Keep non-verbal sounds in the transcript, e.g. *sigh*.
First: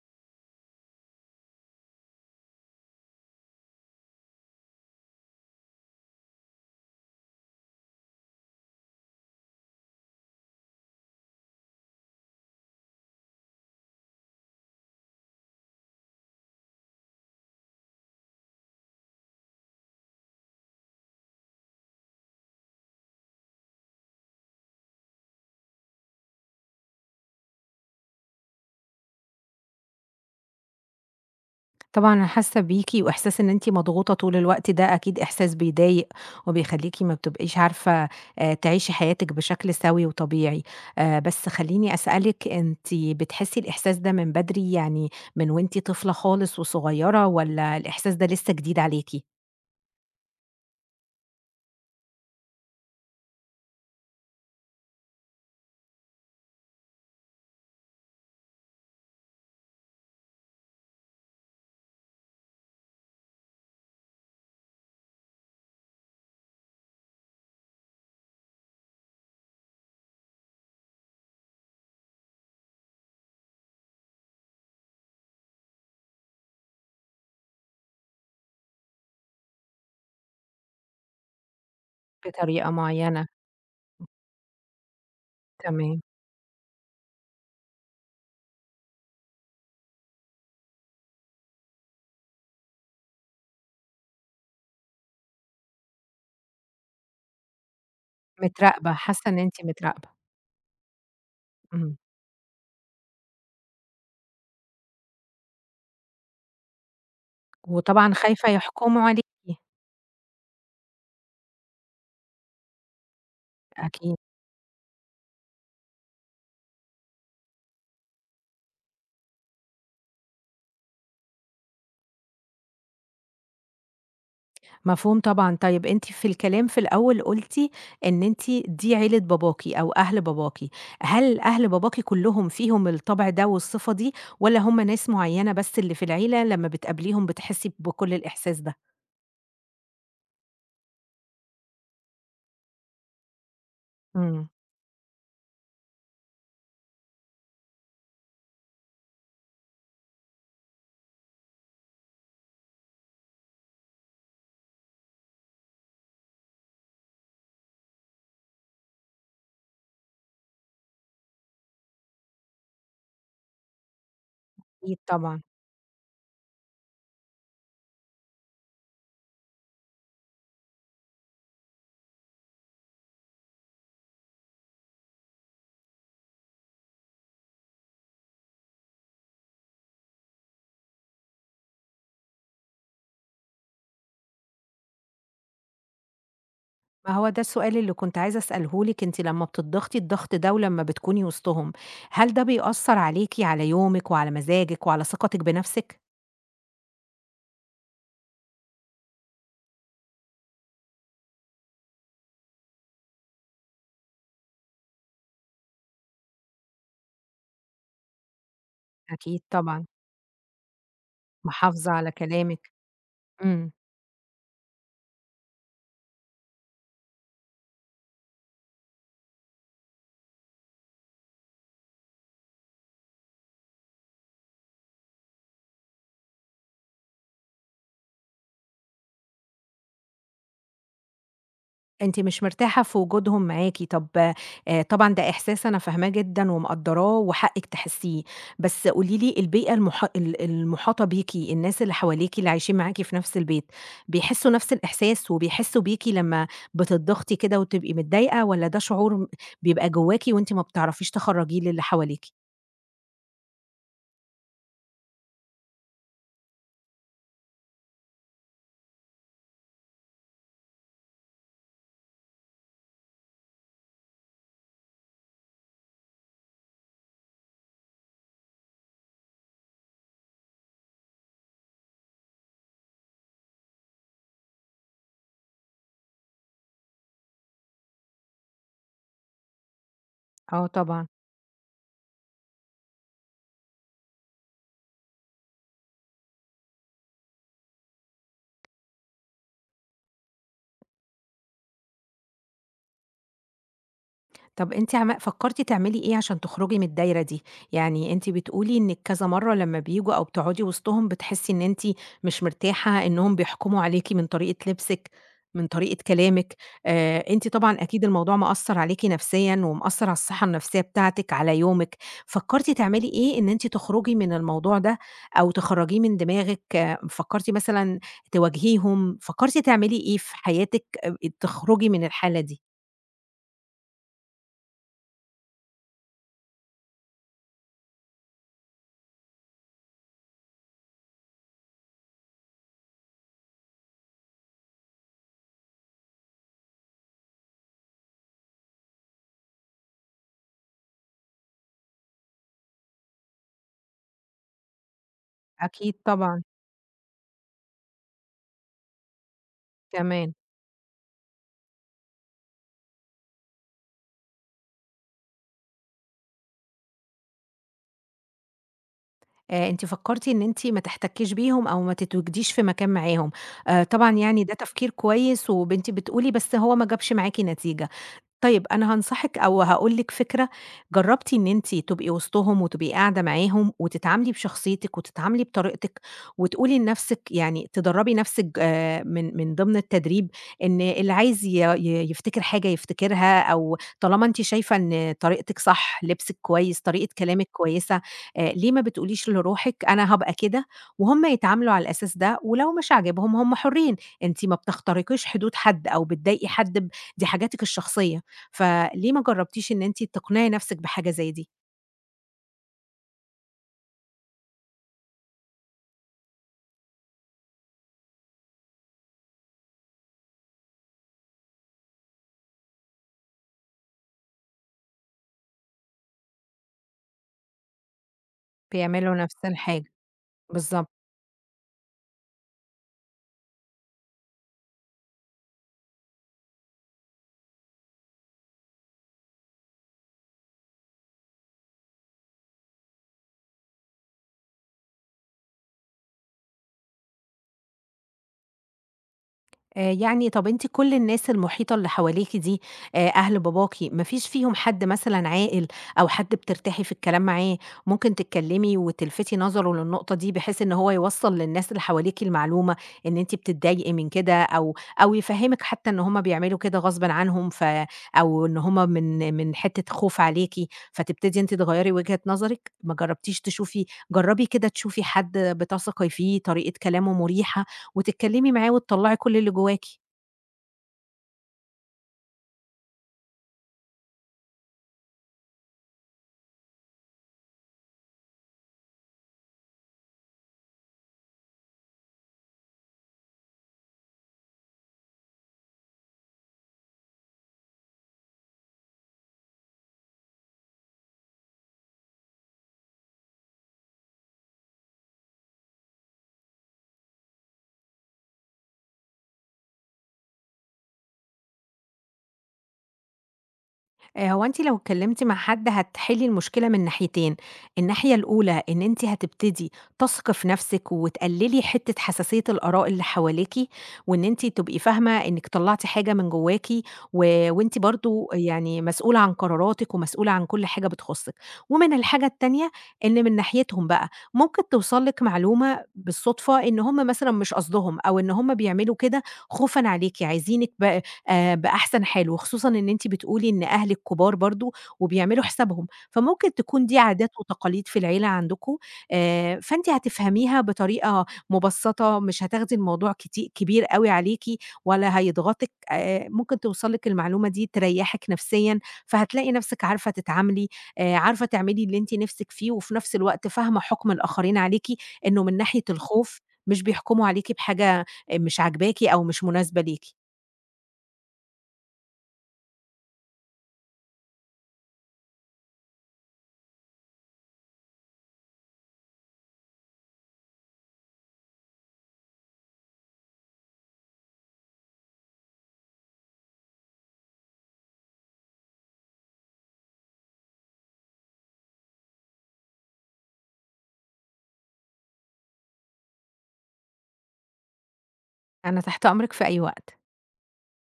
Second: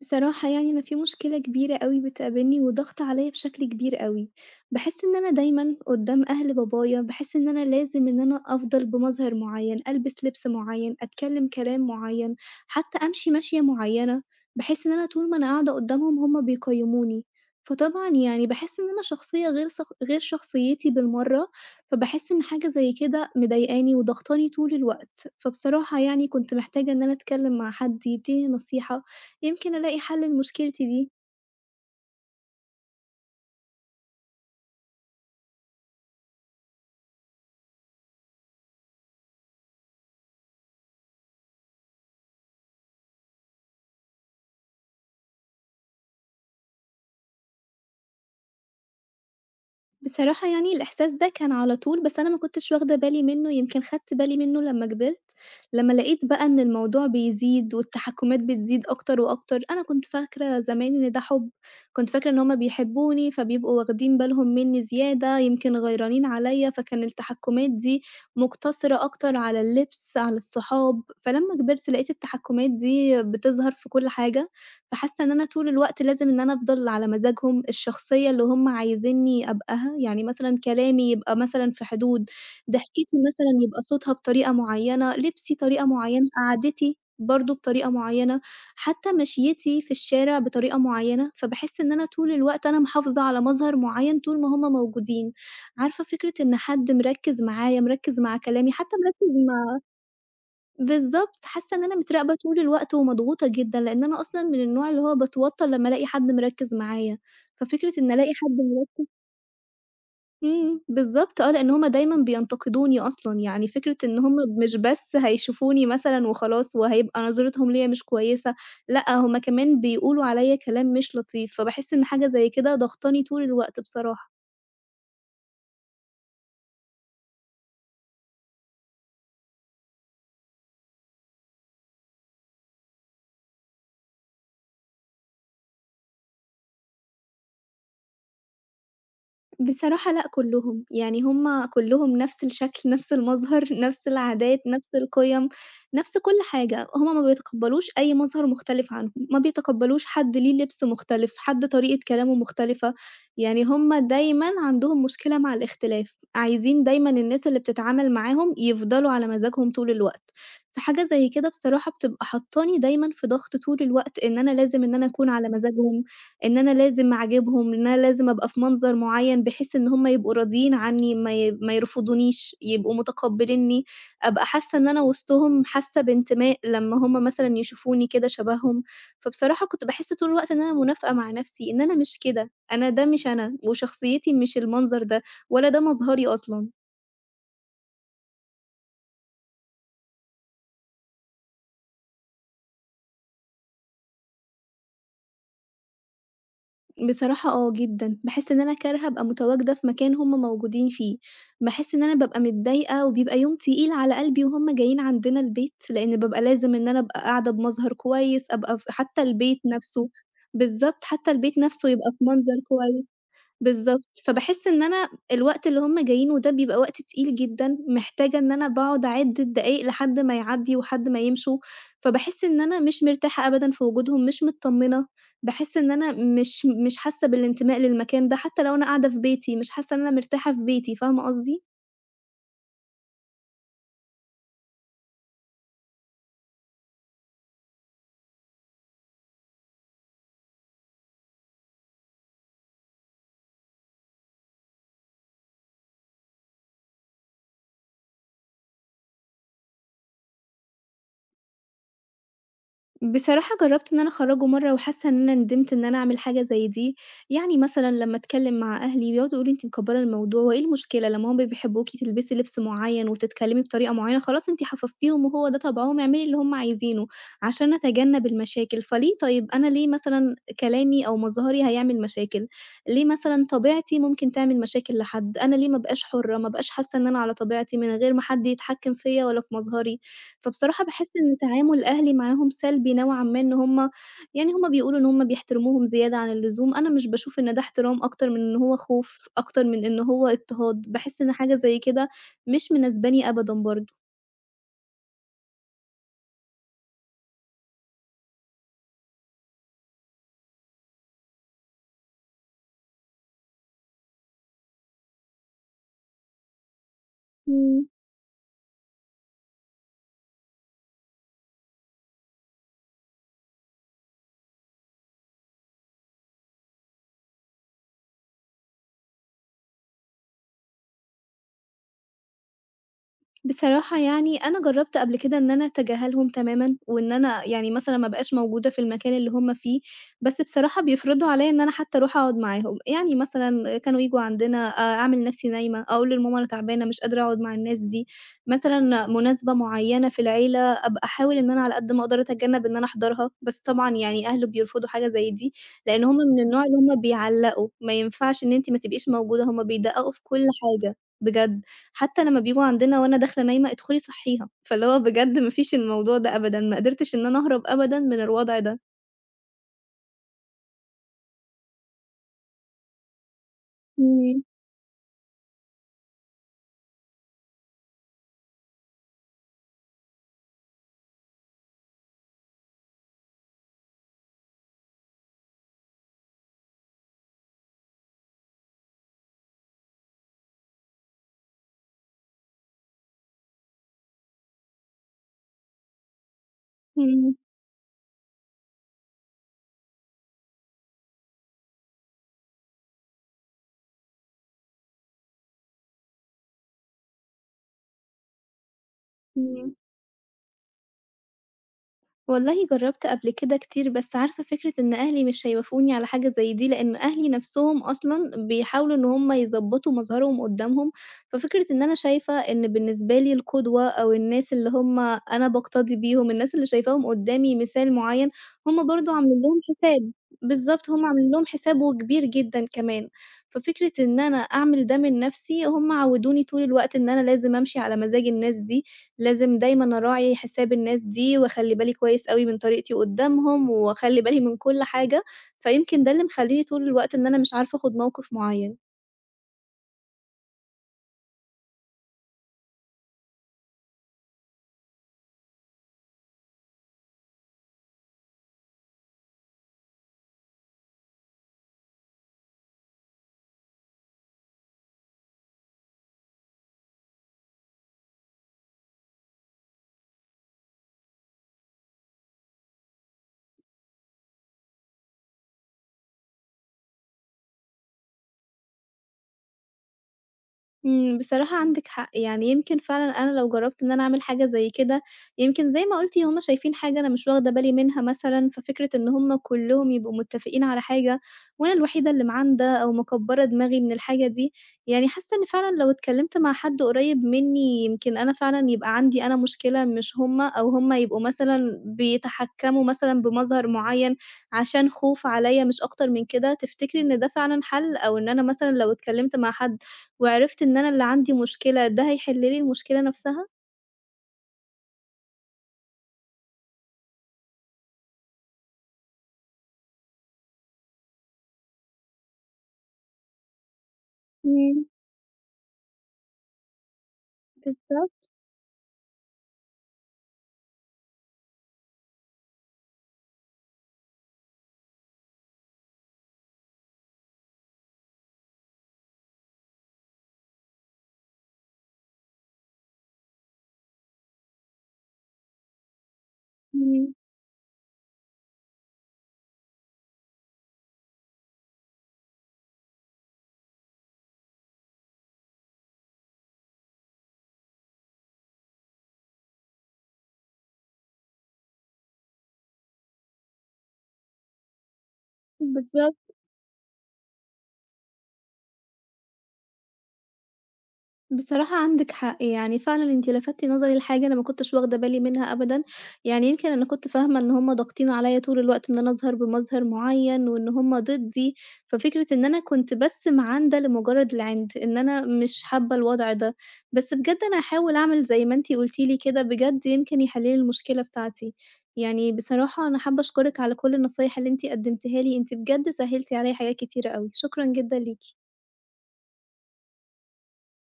بصراحة يعني أنا في مشكلة كبيرة أوي بتقابلني وضغط عليا بشكل كبير أوي، باحس إن أنا دايمًا قدام أهل بابايا باحس إن أنا لازم إن أنا أفضل بمظهر معين، ألبس لبس معين، أتكلم كلام معين، حتى أمشي مشية معينة، باحس إن أنا طول ما أنا قاعدة قدامهم هم بيقيموني، فطبعًا يعني باحس إن أنا شخصية غير شخصيتي بالمرة، فباحس إن حاجة زي كده مضايقاني وضغطاني طول الوقت، فبصراحة يعني كنت محتاجة إن أنا أتكلم مع حد يديني نصيحة. يمكن ألاقي حل لمشكلتي دي. طبعًا أنا حاسة بيكِ، وإحساس إن أنتِ مضغوطة طول الوقت ده أكيد إحساس بيضايق، وبيخلّيكِ ما بتبقيش عارفة تعيشي حياتِك بشكل سَوِي وطبيعي. بس خلّيني أسألِك، أنتِ بتحسي الإحساس ده من بدري، يعني من وأنتِ طفلة خالص وصغيرة، والّا الإحساس ده لسه جديد عليكِ؟ بصراحة يعني الإحساس ده كان على طول، بس أنا ما كنتش واخدة بالي منّه، يمكن خدت بالي منّه لمّا كبرت، لمّا لقيت بقى إن الموضوع بيزيد والتحكُّمات بتزيد أكتر وأكتر. أنا كنت فاكرة زمان إن ده حُب، كنت فاكرة إن هُم بيحبوني، فبيبقوا واخدين بالهم منّي زيادة، يمكن غيرانين عليّا، فكان التحكُّمات دي مقتصرة أكتر على اللبس، على الصحاب، فلمّا كبرت لقيت التحكُّمات دي بتظهر في كل حاجة. فحاسة إن أنا طول الوقت لازم إن أنا أفضل على مزاجهم، الشخصية اللي هم عايزينّي أبقاها، يعني مثلًا كلامي يبقى مثلًا في حدود، بطريقة ضحكتي معينة. مثلًا يبقى صوتها بطريقة معيّنة، لبسي طريقة تمام. معيّنة، قعدتي برضه بطريقة معيّنة، حتى مشيتي في الشارع بطريقة معيّنة، فباحس إن أنا طول الوقت أنا محافظة على مظهر معيّن طول ما هم موجودين. عارفة فكرة إن حد مركّز معايا، مركّز مع كلامي، متراقبة، حتى حاسة مركّز إن أنتِ مع متراقبة. بالضبط، حاسة إن أنا إمم. متراقبة طول الوقت ومضغوطة جدًا، لإن أنا أصلًا من النوع اللي هو باتوتر لمّا ألاقي حد مركّز معايا، ففكرة إن وطبعًا ألاقي خايفة حد يحكموا عليكِ. إمم، بالضبط آه، لإن هُم دايمًا بينتقدوني أصلًا، يعني فكرة أكيد. إن هُم مش بس هيشوفوني مثلًا وخلاص وهيبقى نظرتهم ليّا مش كويسة، لأ هُم كمان بيقولوا عليّا كلام مش لطيف، فباحس إن حاجة زي كده ضاغطاني طول الوقت بصراحة. مفهوم طبعًا. طيب أنتِ في الكلام في الأول قُلتِ إن أنتِ دي عيلة باباكِ أو أهل باباكِ، هل أهل باباكِ كلّهم فيهم الطبع ده والصفة دي، والّا هُم ناس معيّنة بس اللي في العيلة لمّا بتقابليهم بتحسّي بكل الإحساس ده؟ بصراحة لأ كلّهم، يعني هم كلّهم نفس الشكل، *laughs* نفس المظهر، نفس إمم. العادات، نفس القِيَم، نفس كل حاجة، هم ما بيتقبّلوش أي مظهر مختلف عنهم، ما بيتقبّلوش حد ليه لبس مختلف، حد طريقة كلامه مختلفة، يعني هم دايمًا عندهم مشكلة مع الاختلاف، عايزين دايمًا الناس اللي بتتعامل معاهم يفضلوا على مزاجهم طول الوقت، فحاجة زي كده بصراحة بتبقى حاطّاني دايمًا في ضغط طول الوقت إن أنا لازم إن أكيد أنا أكون طبعًا. على مزاجهم، إن أنا لازم أعجبهم، إن أنا لازم أبقى في منظر معيّن بحيث إن هُم يبقوا راضيين عنّي، ما يرفضونيش، يبقوا متقبّلينّي، أبقى حاسّة إن أنا وسطهم، حاسّة بانتماء لمّا هُم مثلًا يشوفوني كده شبههم. فبصراحة كنت باحس طول الوقت إن أنا منافقة مع نَفْسي، إن أنا مش كده، أنا ده مش أنا وشخصيتي مش المنظر ده ولا ده مظهري أصلًا. ما هو ده السؤال اللي كنت عايزة أسأله لِك، أنتِ لمّا بتضغطي الضغط ده ولمّا بتكوني وسطهم، هل ده بيأثّر عليكِ، على يومِك وعلى مزاجِك وعلى ثقتِك بنفسِك؟ بصراحة آه جدًا، باحس إن أنا كارهة أبقى متواجدة في مكان هُم موجودين فيه، باحس إن أنا بابقى متضايقة وبيبقى يوم تقيل على قلبي وهُم جايين عندنا البيت، لإن بابقى لازم إن أنا أبقى قاعدة بمظهر كويس، أبقى حتى أكيد البيت طبعًا. نفسه بالضبط، حتى البيت نفسه محافظة يبقى على في منظر كلامِك. كويس. إمم. بالضبط، فباحس إن أنا الوقت اللي هُم جايينه ده بيبقى وقت تقيل جدًا، محتاجة إن أنا باقعد أعِد الدقايق لحد ما يعدّي وحد ما يمشوا، فباحس إن أنا مش مرتاحة أبدًا في وجودهم، مش متطمنة، باحس إن أنا مش حاسة بالانتماء للمكان ده، حتى لو أنا قاعدة في بيتي، مش حاسة إن أنا مرتاحة في بيتي، فاهمة قصدي؟ أنتِ مش مرتاحة في وجودهم معاكِ. طب، طبعًا ده إحساس أنا فاهماه جدًا ومقدّراه وحقِّك تحسّيه، بس قولي لي البيئة المحاطة بيكِ، الناس اللي حواليكِ اللي عايشين معاكِ في نفس البيت، بيحسّوا نفس الإحساس وبيحسّوا بيكِ لمّا بتضّغطي كده وتبقي متضايقة، والّا ده شعور بيبقى جواكِ وأنتِ ما بتعرفيش تخرّجيه للي حواليكِ؟ بصراحة جرّبت إن أنا أخرّجه مرّة وحاسة إن أنا ندمت إن أنا أعمل حاجة زي دي، يعني مثلًا لمّا أتكلّم مع أهلي بيقعدوا يقولوا لي: "أنتِ مكبّرة الموضوع وإيه المشكلة لمّا هُم بيحبوكِ تلبسي لبس معيّن وتتكلّمي بطريقة معيّنة خلاص أنتِ حفظتيهم وهو ده طبعهم، اعملي اللي هُم عايزينه." عشان أتجنّب المشاكل، فليه طيب أنا ليه مثلًا كلامي أو مظهري هيعمل مشاكل؟ ليه مثلًا طبيعتي ممكن تعمل مشاكل لحد؟ أنا ليه ما أبقاش حُرّة، ما أبقاش حاسة إن أنا على طبيعتي من غير ما حد يتحكّم فيّا ولا في مظهري؟ آه فبصراحة طبعًا. باحس إن تعامل أهلي معاهم سلبي نوعًا ما، إن هُم يعني هُم بيقولوا إن هُم بيحترموهم زيادة عن اللزوم، أنا مش باشوف إن ده احترام أكتر من إن هو خوف، أكتر من إن هو اضطهاد، باحس إن حاجة زي كده مش مناسباني أبدًا برضه. طب أنتِ فكرتِ تعملي إيه عشان تخرجي من الدايرة دي؟ يعني أنتِ بتقولي إنِّك كذا مرّة لمّا بييجوا أو بتقعدي وسطهم بتحسي إن أنتِ مش مرتاحة، إنّهم بيحكموا عليكِ من طريقة لبسِك، من طريقة كلامِك. أنتِ طبعًا إمم. أكيد الموضوع مأثّر عليكِ نفسيًا ومأثّر على الصحّة النفسية بتاعتِك، على يومِك. فكرتِ تعملي إيه إن أنتِ تخرجي من الموضوع ده أو تخرّجيه من دماغِك؟ فكرتِ مثلًا تواجهيهم؟ فكرتِ تعملي إيه في حياتِك تخرجي من الحالة دي؟ بصراحة يعني أنا جرّبت قبل كده إن أنا أتجاهلهم تمامًا، وإن أنا يعني مثلًا ما ابقاش موجودة في المكان اللي هُم فيه، بس بصراحة بيفرضوا عليَّ إن أنا حتى أروح أقعد معاهم، يعني مثلًا كانوا ييجوا عندنا أعمل نفْسي نايمة، أقول لماما أنا تعبانة مش قادرة أقعد مع الناس دي، مثلًا مناسبة معيّنة في العيلة أبقى أحاول إن أنا على قد ما أقدر أتجنب إن أنا أحضرها، بس طبعًا يعني أهلي بيرفضوا حاجة زي دي، أكيد لإن هُم من طبعًا. النوع اللي هُم بيعلّقوا، ما ينفعش إن أنتِ ما تبقيش موجودة، هُم بيدققوا في تمام. كل حاجة، بجد. حتى لمّا بييجوا عندنا وأنا داخلة نايمة، ادخلي صحّيها، فاللي هو بجد ما فيش الموضوع ده أبدًا، ما قدرتش إن أنا أهرب أبدًا من الوضع ده. أنتِ فكّرتِ إن أنتِ ما تحتكّيش بيهم أو ما تتواجديش في مكان معاهم، طبعًا إمم، يعني ده تفكير كويس، أنتِ بتقولي بس هو ما جابش معاكِ نتيجة. طيب أنا هانصحِك أو هاقول لِك فكرة. جرّبتِ إن أنتِ تبقي وسطهم وتبقي قاعدة معاهم وتتعاملي بشخصيتِك وتتعاملي بطريقتِك، وتقولي لنَفْسِك، يعني تدرّبي نَفْسِك، من ضمن التدريب إن اللي عايز ي ي يفتكر حاجة يفتكرها، أو طالما أنتِ شايفة إن طريقتِك صح، لبسِك كويس، طريقة إمم، كلامِك كويسة، ليه ما بتقوليش لروحِك أنا هابقى كده وهُم يتعاملوا على الأساس ده، ولو مش عاجبهم هم حُرّين. أنتِ ما بتخترقيش حدود حد أو بتضايقي حد، دي حاجاتِك الشخصية. فليه ما جرّبتيش إمم. إن أنتِ تقنعي نَفْسِك بحاجة زي دي؟ والله جرّبت قبل كده كتير، بس عارفة فكرة إن أهلي مش هيوافقوني على حاجة زي دي، لإن أهلي نَفْسهم أصلًا بيحاولوا إن هم يضبّطوا مظهرهم قُدّامهم، ففكرة إن أنا شايفة إن بالنسبة لي القدوة أو الناس اللي هم أنا باقتدي بيهم، الناس اللي شايفاهم قُدّامي مثال معيّن، هم برضه بيعملوا عاملين نَفْس لهم الحاجة. حساب، بالضبط. بالضبط، هم عاملين لهم حساب وكبير جدًا كمان، ففكرة إن أنا أعمل ده من نَفْسي، هم عوّدوني طول الوقت إن أنا لازم أمشي على مزاج الناس دي، لازم دايمًا أراعي حساب الناس دي، وأخلّي بالي كويس أوي من طريقتي قدّامهم، وأخلّي بالي من كل حاجة، فيمكن ده اللي مخلّيني طول الوقت إن أنا مش عارفة آخُد موقف معيّن. يعني طَب أنتِ كل الناس المحيطة اللي حواليكِ دي، أهل باباكِ ما فيش فيهم حد مثلًا عاقل أو حد بترتاحي في الكلام معاه، ممكن تتكلمي وتلفتي نظره للنقطة دي بحيث إن هو يوصّل للناس اللي حواليكِ المعلومة إن أنتِ بتتضايقي من كده، أو يفهّمِك حتى إن هم بيعملوا كده غصبًا عنهم، أو إن هم من حتّة خوف عليكِ، فتبتدي أنتِ تغيّري وجهة نظرِك؟ ما جرّبتيش تشوفي جرّبي كده تشوفي حد بتثقي فيه طريقة كلامه مُريحة، وتتكلمي معاه وتطلّعي كل اللي جواكِ. إمم، بصراحة عندِك حق، يعني يمكن فعلًا أنا لو جرّبت إن أنا أعمل حاجة زي كده، يمكن زي ما قُلتِ هُم شايفين حاجة أنا مش واخدة بالي منها مثلًا، ففكرة إن هُم كلّهم يبقوا متّفقين على حاجة وأنا الوحيدة اللي معانده أو مكبّرة دماغي من الحاجة دي، يعني حاسة إن فعلًا لو اتكلّمت مع حد قريب منّي يمكن أنا فعلًا يبقى عندي أنا مشكلة مش هُم، أو هُم يبقوا مثلًا بيتحكّموا مثلًا بمظهر معيّن عشان خوف عليَّ مش أكتر من كده، تفتكري إن ده فعلًا حَل، أو إن أنا مثلًا لو اتكلّمت مع حد وعرفت إن أنا اللي عندي مشكلة، ده هيحل لي المشكلة نفسها؟ هو أنتِ لو اتكلمتِ مع حد هتحلّي المشكلة من ناحيتين. الناحية الأولى إن أنتِ هتبتدي تثقي في نفسِك وتقللي حتّة حساسية الآراء اللي حواليكِ، وإن أنتِ تبقي إمم، فاهمة إنِّك طلّعتِ حاجة من جواكِ، وأنتِ برضه بالضبط، يعني مسؤولة عن قراراتِك ومسؤولة عن كل حاجة بتخُصِّك. ومن الحاجة التانية، إن من ناحيتهم بقى ممكن توصل لِك معلومة بالصدفة إن هم مثلًا مش قصدهم، أو إن هم بيعملوا كده خوفًا عليكِ، عايزينِك ب بأحسن حال، وخصوصًا إن أنتِ بتقولي إن أهلِك كبار برضه وبيعملوا حسابهم، فممكن تكون دي إمم، عادات وتقاليد في العيلة عندكم. فأنتِ هتفهميها بطريقة مبسّطة، مش هتاخدي الموضوع كبير أوي عليكِ ولا هيضغطِك. ممكن توصل لِك المعلومة دي تريّحِك نفسيًا، فهتلاقي نفسِك عارفة تتعاملي، عارفة تعملي اللي أنتِ نفسِك فيه، وفي نفس الوقت فاهمة حُكم الآخرين عليكِ، إنه من ناحية بالضبط. الخوف مش بيحكموا عليكِ بحاجة مش عاجباكِ أو مش مناسبة ليكِ. بصراحة عندِك حق، يعني فعلًا أنتِ لفتتِ نظري لحاجة أنا ما كنتش واخدة بالي منها أبدًا، يعني يمكن أنا كنت فاهمة إن هُم ضاغطين عليَّ طول الوقت إن أنا أظهر بمظهر معيّن، وإن هُم ضدي، ففكرة إن أنا كنت بس معاندة لمجرد العند، إن أنا مش حابة الوضع ده، بس بجد أنا هاحاول أعمل زي ما أنتِ قلتِ لي كده، بجد يمكن يحل لي المشكلة بتاعتي. يعني بصراحة أنا حابة أشكرِك على كل النصايح اللي أنتِ قدمتيها لي، أنتِ بجد سهلتِ عليَّ حاجات كتيرة أوي، شكرًا جدًا ليكِ. أنا تحت أمرِك في أي وقت.